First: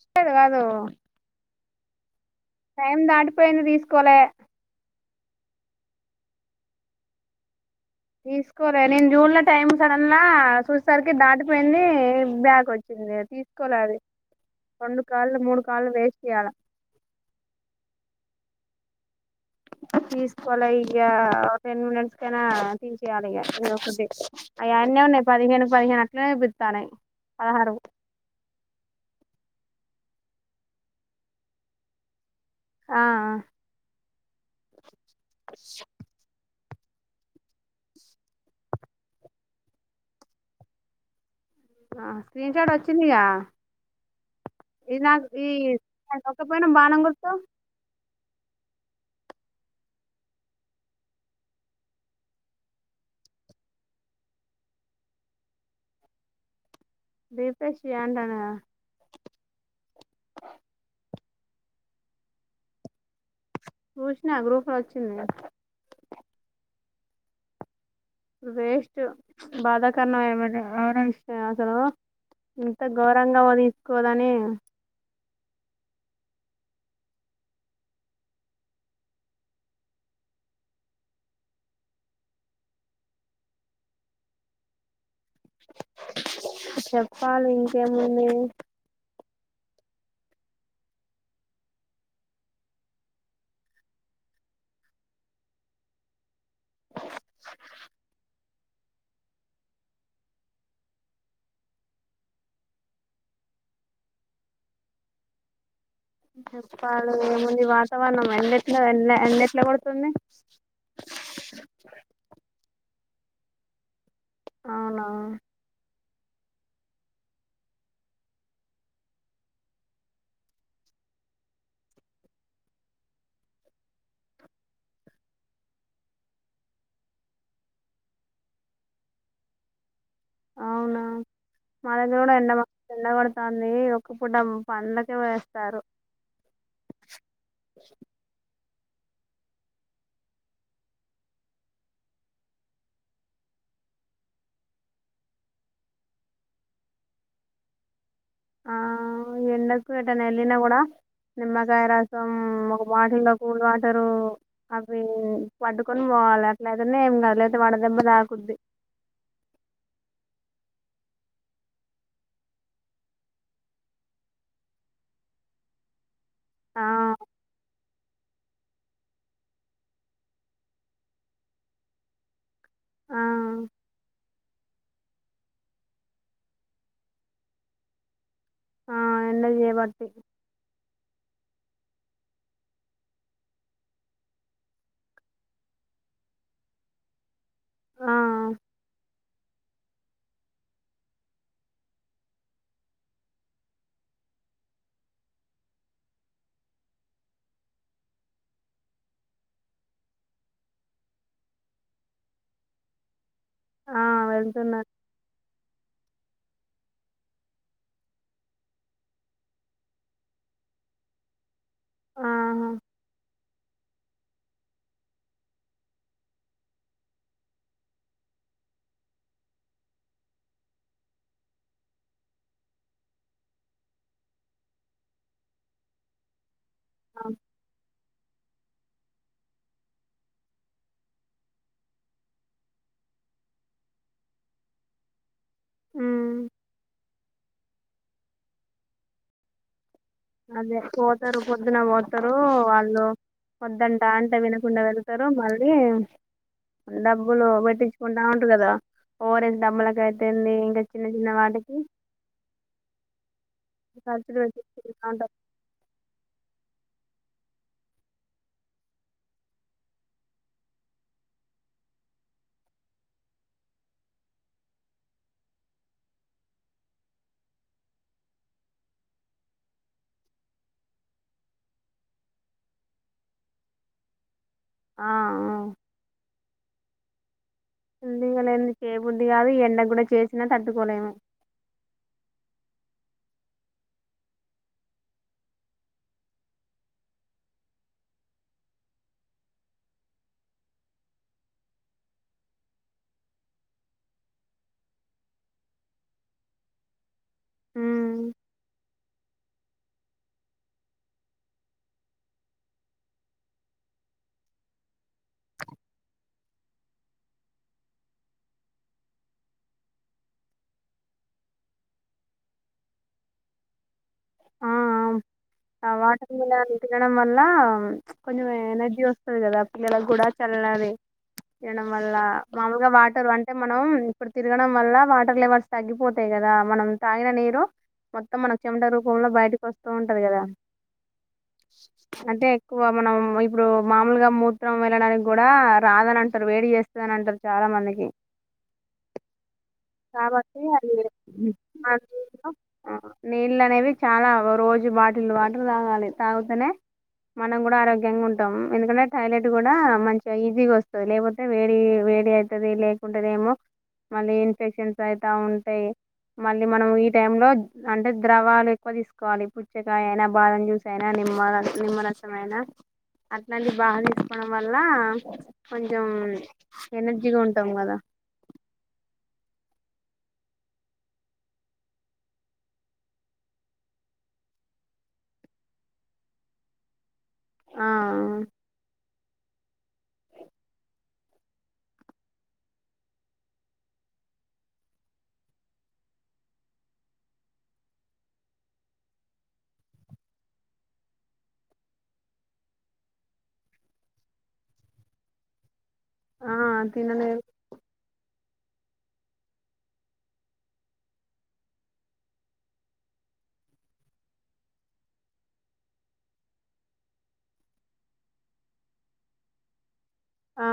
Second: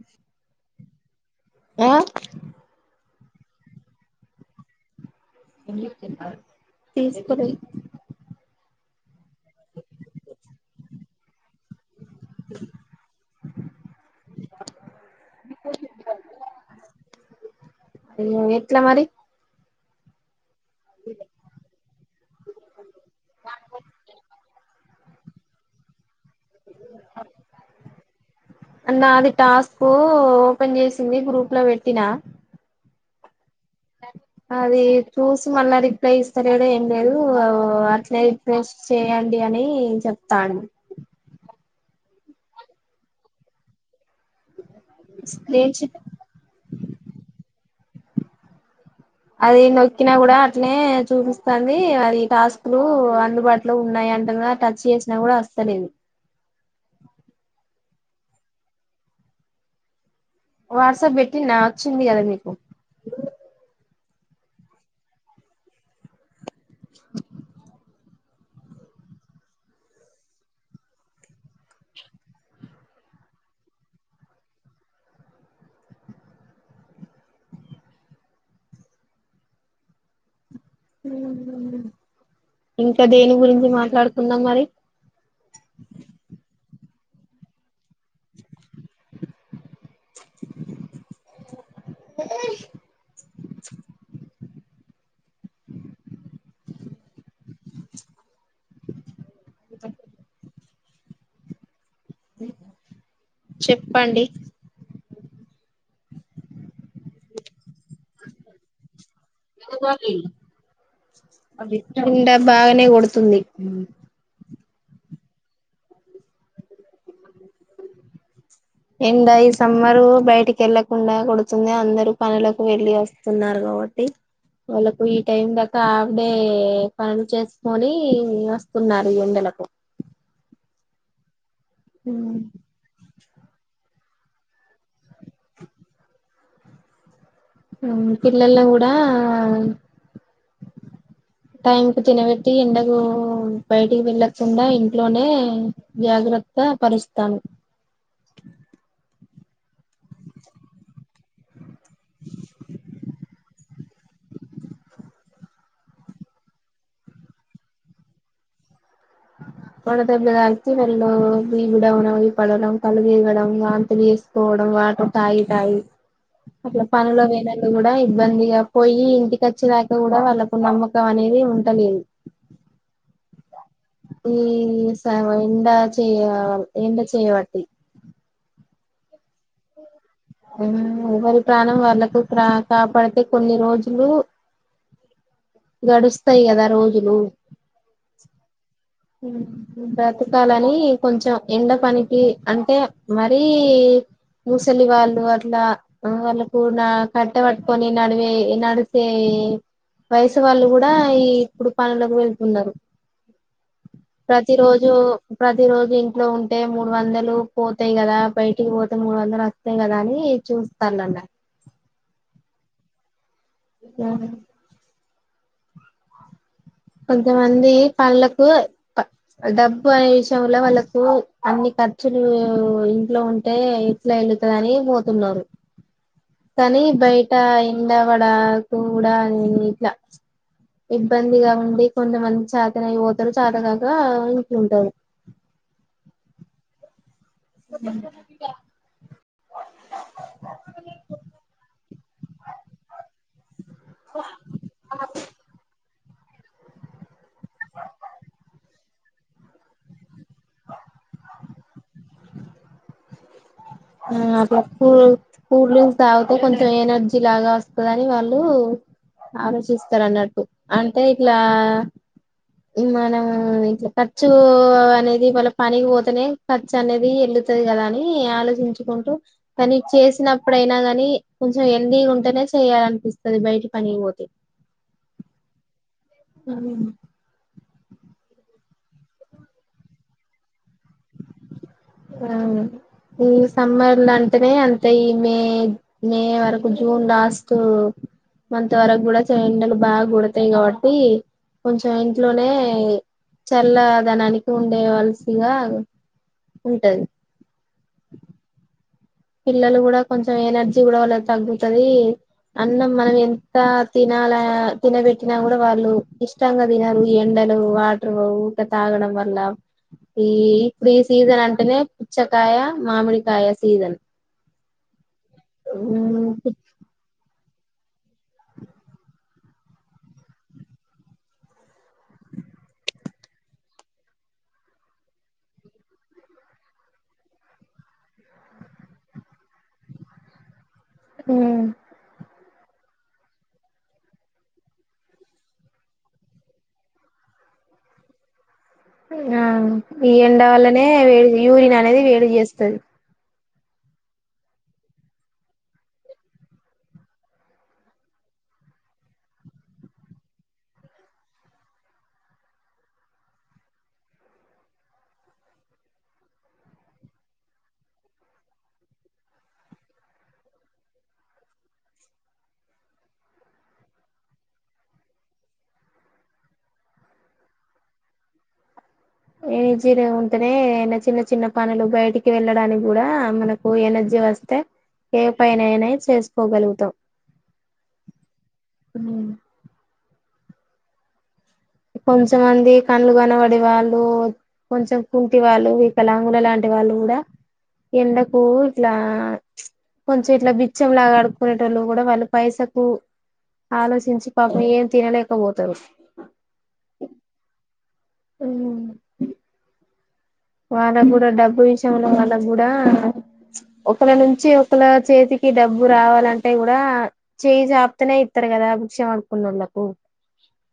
చిట్టీల్ గాదు నా టైం దాటిపోయింది తీసుకోలే తిసుకోలే తీసుకోలే నేను జూడ్లే టైం సడన్ లా చూసేసరికి దాటిపోయింది. ఇస్ బ్యాగ్ వచ్చిందే తీ కొనాలి రెండు కాల్ మూడు కాల్ వేస్ట్ చెయ్యాల ఇగా ఎట్లా మరి తీసుకోలే ఇగ ఒ టెన్ మినిట్స్ కైనా తీసేయాలి ఇగ ఎదోఒకటి అయి అన్నే పదిహేను పదిహేను అట్లనే చూత్తన్నయి పదహారు అన్న అది టాస్కు ఓపెన్ చేసింది గ్రూప్ లో పెట్టిన ఆ హా అది చూసి మళ్ళ రిప్లై సరిచేయడం ఏం లేదు అట్లా రిఫ్రెష్ చేయండి అని చెప్తాండు ఆ స్క్రీన్ షాట్ వచ్చిందిగా ఇది నాకు ఈ స్క్రీన్ షాట్ పంప పోయినా బాణం గుర్తు అది నొక్కినా కూడా అట్నే చూపిస్తాంది. అది టాస్కులు అందుబాటులో ఉన్నాయి వెంటనే టచ్ చేసినా కూడా వస్తా లేదు రీ ఫ్రెష్ చెయ్యండనే వాట్సాప్ పెట్టినా వచ్చింది కదా మీకు చూసిన గ్రూపు లో వచ్చింది వేస్ట్ బాధాకరణం ఏమంట [unintelligible] ఇంత ఘోరంగా వదించుకోదని ఇంకా దేని గురించి మాట్లాడుకుందాం మరి చెప్పాలి ఇంకేముంది చెప్పండి చెప్పాలి ఇంకేముంది వాతావరణం ఎట్లెట్లో వెళ్ల ఎండా బాగనే కొడుతుంది అవునవును ఎండా ఈ సమ్మరు బయటికి వెళ్ళకుండా కొడుతుంది అందరు పనులకు వెళ్లి వస్తున్నారు ఓటి వాళ్ళకు ఈ టైం దాకా హాఫ్ డే పనులు చేసుకొని వస్తున్నారు ఈ ఎండలకు మనది కూడా ఎండ ఎండబడుతాంది ఇప్పుడం పండక్కి పోయేస్తారు పిల్లల్ని కూడా టైం కు తినబెట్టి, ఎండకు బయటికి వెళ్ళకుండా ఇంట్లోనే జాగ్ర త్త పరుస్తారు ఆ ఎండకు ఎటన్న వెళ్ళిన కూడా నిమ్మకాయ రసం ఒక బాటిల్లో కూ [unintelligible] అవి పట్డుకొని పోవాలి అట్లయితేనే ఏం గాదు లేకపోతే వడదెబ్బ తాకుద్ది వడదెబ్బ దాకితే వెళ్ళు బీ పి డౌనయి పడడం, కళ్ళు తిరగడం, వాంతలు చేసుకోవడం వాటర్ తాగి తాగి ఆ అట్లా పనిలో పోయినంక కూడా ఇబ్బందిగా పోయి ఇంటికొచ్చే దాక కూడా వాళ్ళలకు నమ్మకం అనేది ఉండలేదు ఆ ఈ [unintelligible] ఎండ చే ఎండ చేయబట్టి ఆ ఎండ చేయబడతాయి ఎవరి ప్రాణం వాళ్ళకు కాపాడితే కొన్ని రోజులు గడుస్తాయి కదా రోజులు ఆ బ్రతకాలని కొంచెం ఎండ పనికి అంటే మరిీ ముసలి వాళ్ళు అట్లా వాళ్ళకు కట్టె పట్టుకొని నడివే నడితేే వయసు వాళ్ళు కూడా ఈ ఇప్పుడు పనులోకి వెళ్తున్నారు ఆ వెళ్తున్నారు ప్రతిరోజు ప్ర ప్రతి రోజు ఇంట్లో ఉంటే మూడు వందలు పోతాయి కదా బయటికి పోతే మూడు వందలు వస్తాయి కదా అని చూ ఇస్తాండ్రంట ఆహా మ్మ్ కొంతమంది పనులకు డబ్బు అనే విషయంలో వాళ్ళకు అన్ని ఖర్చులు, ఇంట్లో ఉంటే ఈట్లె ఎళ్లుతదని బోతున్నారు. కనీ, బయిట ఎండావడా. ! కూడా ఇట్లా ఇబ్బందిగా ఉన్. దె కొందమంది చేతనై బోతారు, చేతగాక ఇంట్లుంటారు. ఉమ్మ్. [inaudible] అదే పోతారు, పొద్దున బోతారు వాళ్ళు. వద్దంటాంటే వినకుండా వెళ్తారు మళ్ళీ, ఉండబ్. బ్బులు బెట్టించుకుంటాంట్రు గదా. ఓఆరెస్ డమ్ములకైతెంది, ఇంకా చిన్న చిన్న వాటి. ఆ ఖర్చులు అప్పుడు పెట్టించుకుంటా కూల్, ఉంటారు కూల్డ్రింక్స్ తాగుతే కొంచెం ఎనర్జ్. ర్జీ లాగా వస్తాదని వాళ్ళూ. ఆలోచిస్తారన్నట్టు. అంటే ఇట్లా. ఊ మనం ఇట్లా ఖర్చూ అనేది వాళ్ళ పనికి బోతేనే ఖర్చనేది ఎల్లు. తది గదా అనీ ఆలోచిం. చుకుంటూ, పనీ చేసినప్పుడైనా గానీ కొంచెం హెల్దీగా ఉంటేనే చేయాలనిపిస్తది బయటి ప. పనీబోతే. ఆ ఆ. ఉహు. హెల్దిగాలేంది చేబుద్ది గాదు, ఈ ఎండ గూడా చేసినా తట్టుకోలేము. అవును. ఈ సమ్మర్లంటేనే అంతే ఈ మే, మే వరకు జూన్ లాస్ట్. మంత్ వరగూడా చె ఎండలు బాగొడతాయి గాబట్టి, కొంచెం ఇంట్లోనే. చల్ల దనానికి ఉండేవల్సిగా, ఉంటది. ఉమ్ పిల్లలు గూడా కొంచెం ఎనర్జీ గూడా వాళ్ళాతగ్గుతుది. అన్నం మనం ఎంత తినాలా, తినబెట్టినా గూడా వాళ్ళు ఇష్టంగా దినరు ఈ ఎండ. లు వాట్రు ఊక తాగడం వల్లా. ఈ ఇప్పుడీ సీజన్ అంటేనే పుచ్చకాయ, మామిడికాయ సీజన్. ఆ ఆ వాటర్మిలన్ తినడం వల్ల. లా కొంజెం ఎనర్జీ వస్తది గదా పిల్లలగూడా చల్లది. తిన్డం వల్ల. మామూల్గా వాటర్ అంటే మనం ఇప్పుడు తిరగడం వల్ల వాటర్ లెవల్స్ తగ్గిపోతై గ. గదా మనం తాగిన నీరు మొత్తం మన చెమట రూపంలో బయటకొస్తూ ఉంటది గదా. ! ఊహ్మ్. క్కువ మనం ఇప్పుడు మామూలుగా మూత్రం వెళ్ళడాని గూడా రాదనంటారు వేడి జేస్తాదనంటరు చా. లా మందికి. న్హా ఈ ఎండ కాబట్టి వల్లనే, అది వేడి యూరిననేది వేడి జేస్తది. నీళ్లనేవి చాలా రోజు బాటిల్ వాటర్ దాగాలి తాగుతేనే. మనం గూడా ఆరోగ్యంగుంటాం. ఎందుకంటే, టాయిలెట్ గూడా మంచిగా ఈజీగా ఒస్తది లేపోతే వేడి. వేడి ఐతది లేకుంటెనేమో మళ్ళీ ఇన్ఫెక్షన్స్ అయితా ఉంటై. మళ్ళీ మనం ఈ టైంలో అంటే ద్రవాలు ఎక్కువ దీసుకోవాలి పుచ్చకాయ అయినా, బాదం జ్యూస్ అయినా. నిమ్మర., నిమ్మరసమైనా. అట్లాంటి బా తీస్కోడం వల్ల, కొంచెం ఎనర్జీగా ఉంటాం గదా. ఎనర్జీలో ఉంటేనే ఏనా చిన్న చిన్న పనులు, బయిటికి వెళ్ళడాని గూడా మనకు ఎనర్జీ. వస్తే ఏ పైనైనా చేస్కోగలుగుతాం. ఆఆ. కొంచమంది కండ్లు గనబడి వాళ్ళు. కొంచం కుంటి వాళ్ళు, వికలాంగుల లాంటి వాళ్ళు గూడా. ఎండకు ఇట్లా ప్చ్. కొంచెం ఇట్లా బిచ్చం లాగా ఆడుకునేటోళ్ళు కూడా వాళ్ళు పైసకు ఆలోచించి పాప్ ఏం తినలేకపోతారు ఆ తిననే ఉమ్ వాళ్ళ కూడా డబ్బు విషయంలో వాళ్ళ కూడా ఒకళ నుంచి ఒకళ చేతికి కి డబ్బు రావాలంటే కూడా చేయి జాపుతనే ఇస్తారు కదా భిక్షం అనుకున్న వాళ్ళలకు ఆ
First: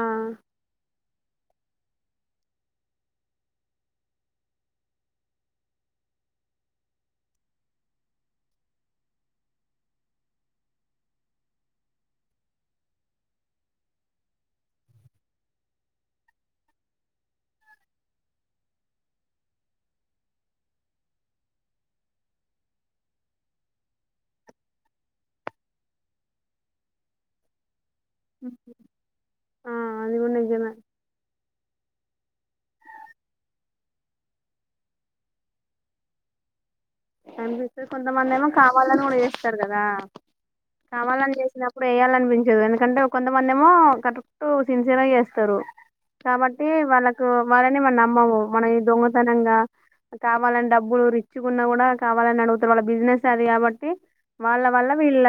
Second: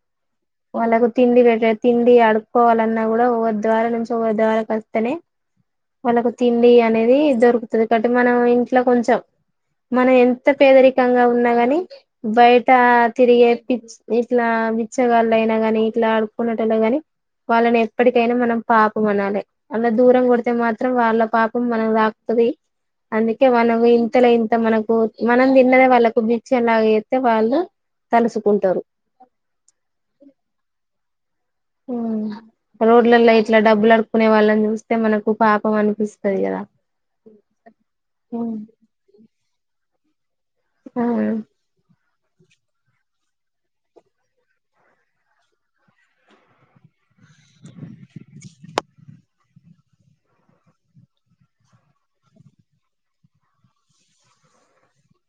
వాళ్ళకు తిండీ తిండి ఆడుకోవాలన్నా కూడా రి ద్వార నుంచి ద్వారాకు వస్తేనే వాళ్ళకు తిండి అనేది దొరుకుతుంది కాబట్టి మనం ఇంట్లో కొంచెం మనం ఎంత పేదరికంగా ఉన్నా గాని బయట తిరిగే [unintelligible] ఇట్లా బిచ్చగాళ్లు అయినాగాని ఇట్లా ఆడుకున్నట్లా గాని వాళ్ళని ఎప్పటికైనా మనం పాప మనాలి అలా దూరం కొడితే మాత్రం వాళ్ళ పాపం మనకు దాకుతది అందుకే మనం ఇంతలో ఇంత మనకు మనం తిన్నదే వాళ్ళకు బిక్షలాగ ఎతే వాళ్ళు తలుసుకుంటారు ఆ అది కూడా నిజమే రోడ్లలో ఇట్లా డబ్బులు అడుకునే వాళ్ళని చూస్తే మనకు పాపం అనిపిస్తుది కదా కనిపిస్తే కొంతమంది ఏమో కావాలని ఊడి చేస్తారు కదా ఆ కమల్ని చేసినప్పుడు వేయాలని చూపించదు ఎందుకంటే కొంతమంది ఏమో కరెక్ట్ సిన్సియర్ గా చేస్తారు కాబట్టి వాళ్ళకు వాళ్ళని మన నమ్మము మనం ఈ దొంగతనంగా కావాలని డబ్బులు రిచ్చుకున్నా కూడ కావాలని అడుగుతారు వాళ్ళ బిజినెస్ అది కాబట్టి వాళ్ళ వల్ల వీళ్ళ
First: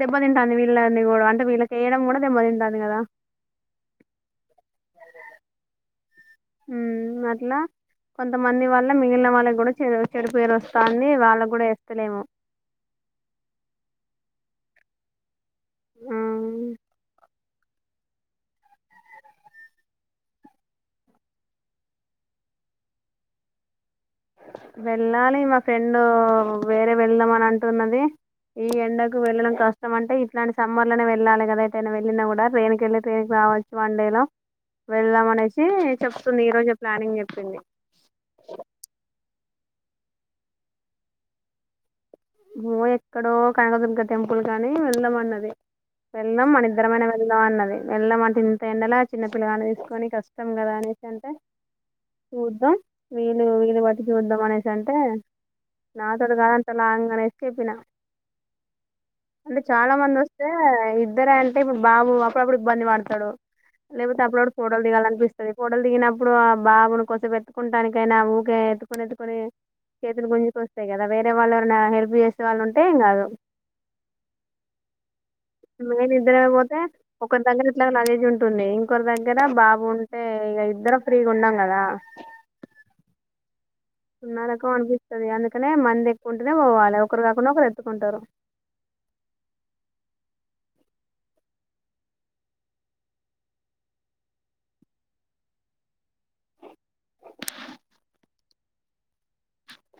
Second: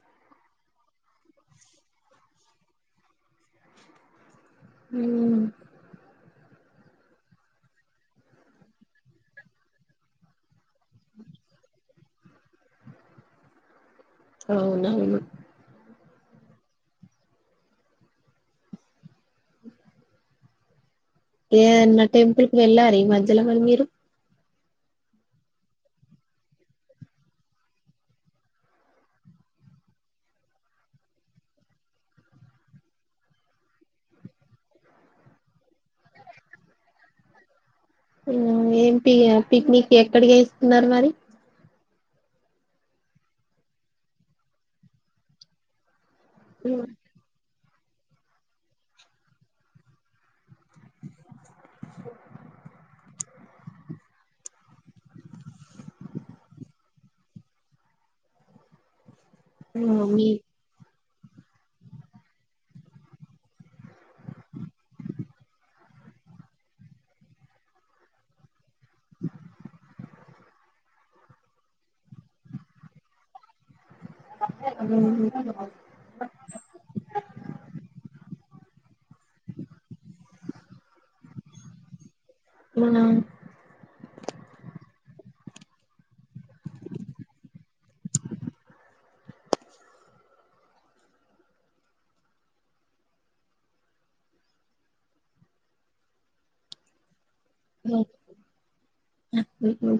దెబ్బతింటుంది వీళ్ళని కూడా అంటే వీళ్ళకి వేయడం కూడా దెబ్బతింటుంది కదా హు ఉ అట్లా కొంతమంది వాళ్ళ మిగిలిన వాళ్ళకి కూడా చె చెడు పేరు వస్తంది వాళ్ళకి కూడా వేస్తలేమో అవునవును ఆ ఏ నా టెంపుల్ కి వెళ్ళారు ఈ మధ్యలో మలి మీరు వెళ్ళాలి మా ఫ్రెండ్ వేరే వెళ్దాం అని అంటున్నది ఈ ఎండకు వెళ్ళడం కష్టం అంటే ఇట్లాంటి సమ్మర్ లోనే వెళ్ళాలి కదా అయితే వెళ్ళా కూదా ట్రైన్కి వెళ్ళి రావచ్చు వన్ డే లో వెళ్దాం అనేసి చెప్తుంది ఈ రోజు ప్లానింగ్ చెప్పింది హ్మ్. ఏం పి పిక్నిక్ ఎక్కడికి ఇస్తున్నారు మరి ఎక్కడో కనకదుర్గ టెంపుల్ గాని వెళ్దంమన్నది వెళ్ళడం మన ఇద్దరమైన వెళ్దం అన్నది వెళ్లం అంటేంత ఎండలా చిన్న పిల్లగాని తీసుకొని కష్టం ష్టం కదా అనేసి అంటే చూద్దాం వీళ్లు వీలు బతికి వద్దాం అనేసి అంటే నా తడు కానీంత లాంగ్ [unintelligible] అంటే చాలా హ్మ్. మంది మీ వస్తే ఇద్దర అంటే ఇప్పుడు బాబు అప్పుడప్పుడు ఇబ్బంది పడతాడు లేకపోతే అప్పుడు కూడా ఫోటలు దిగాాల అనిపిస్తుంది ఫోటలు దిగినప్పుడు ఆ బాబుని కోసం ఎట్టుకుంటానికైనా ఊరికే కుని చేతులు గుజుకు వస్తాయి కదా వేరే వాళ్ళ ఎ చేసే వాళ్ళు ఉంటే ఏం కాదు అ మెయిన్ ఇద్దర అయిపోతే ఒక దగ్గర ఇట్లా నాలెడ్జ్ ఉంటుంది ఒక్కరి దగ్గర బాబుంటే ఇక ఇద్దరం ఫ్రీగా ఉన్నాం కదా అవునవును ఉన్న రకం అనిపిస్తుంది అందుకనే మంది ఎక్కుంటేనే పోవాలి ఒకరు కాకుండా ఒకరు ఎత్తుకుంటారు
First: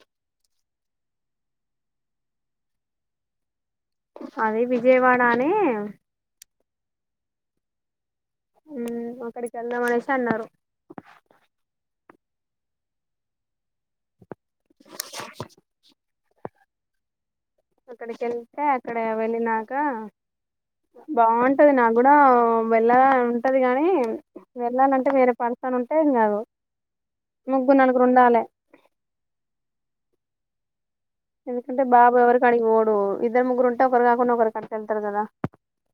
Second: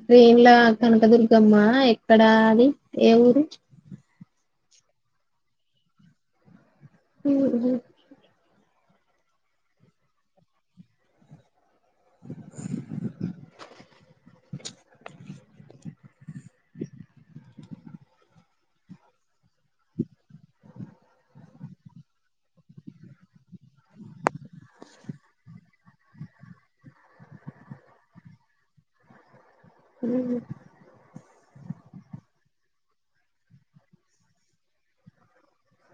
ట్రైన్ల కనకదుర్గమ్మా ఎక్కడ ఆది ఏ ఊరు అదే విజయవాడనే హ్మ మ్మ్ అక్కడికి వెళ్దామనేసి అన్నారు అక్కడికి వెళ్తే అక్కడ వెళ్ళినాక బాగుంటది నా కూడా వెళ్ళలి అని ఉంటది కాని వెళ్ళాలంటే వేరే పని తను ఉంటేం ఇగ ముగ్గురూ నలుగురు ఉండాలే మ్మ్ హ్మ్ ఎందుకంటే బాబు ఎవరికడికి పోడు ఇద్దరు ముగ్గురు ఉంటే ఒకరు కాకుండా ఒకరికి కట్టేస్తారు కథ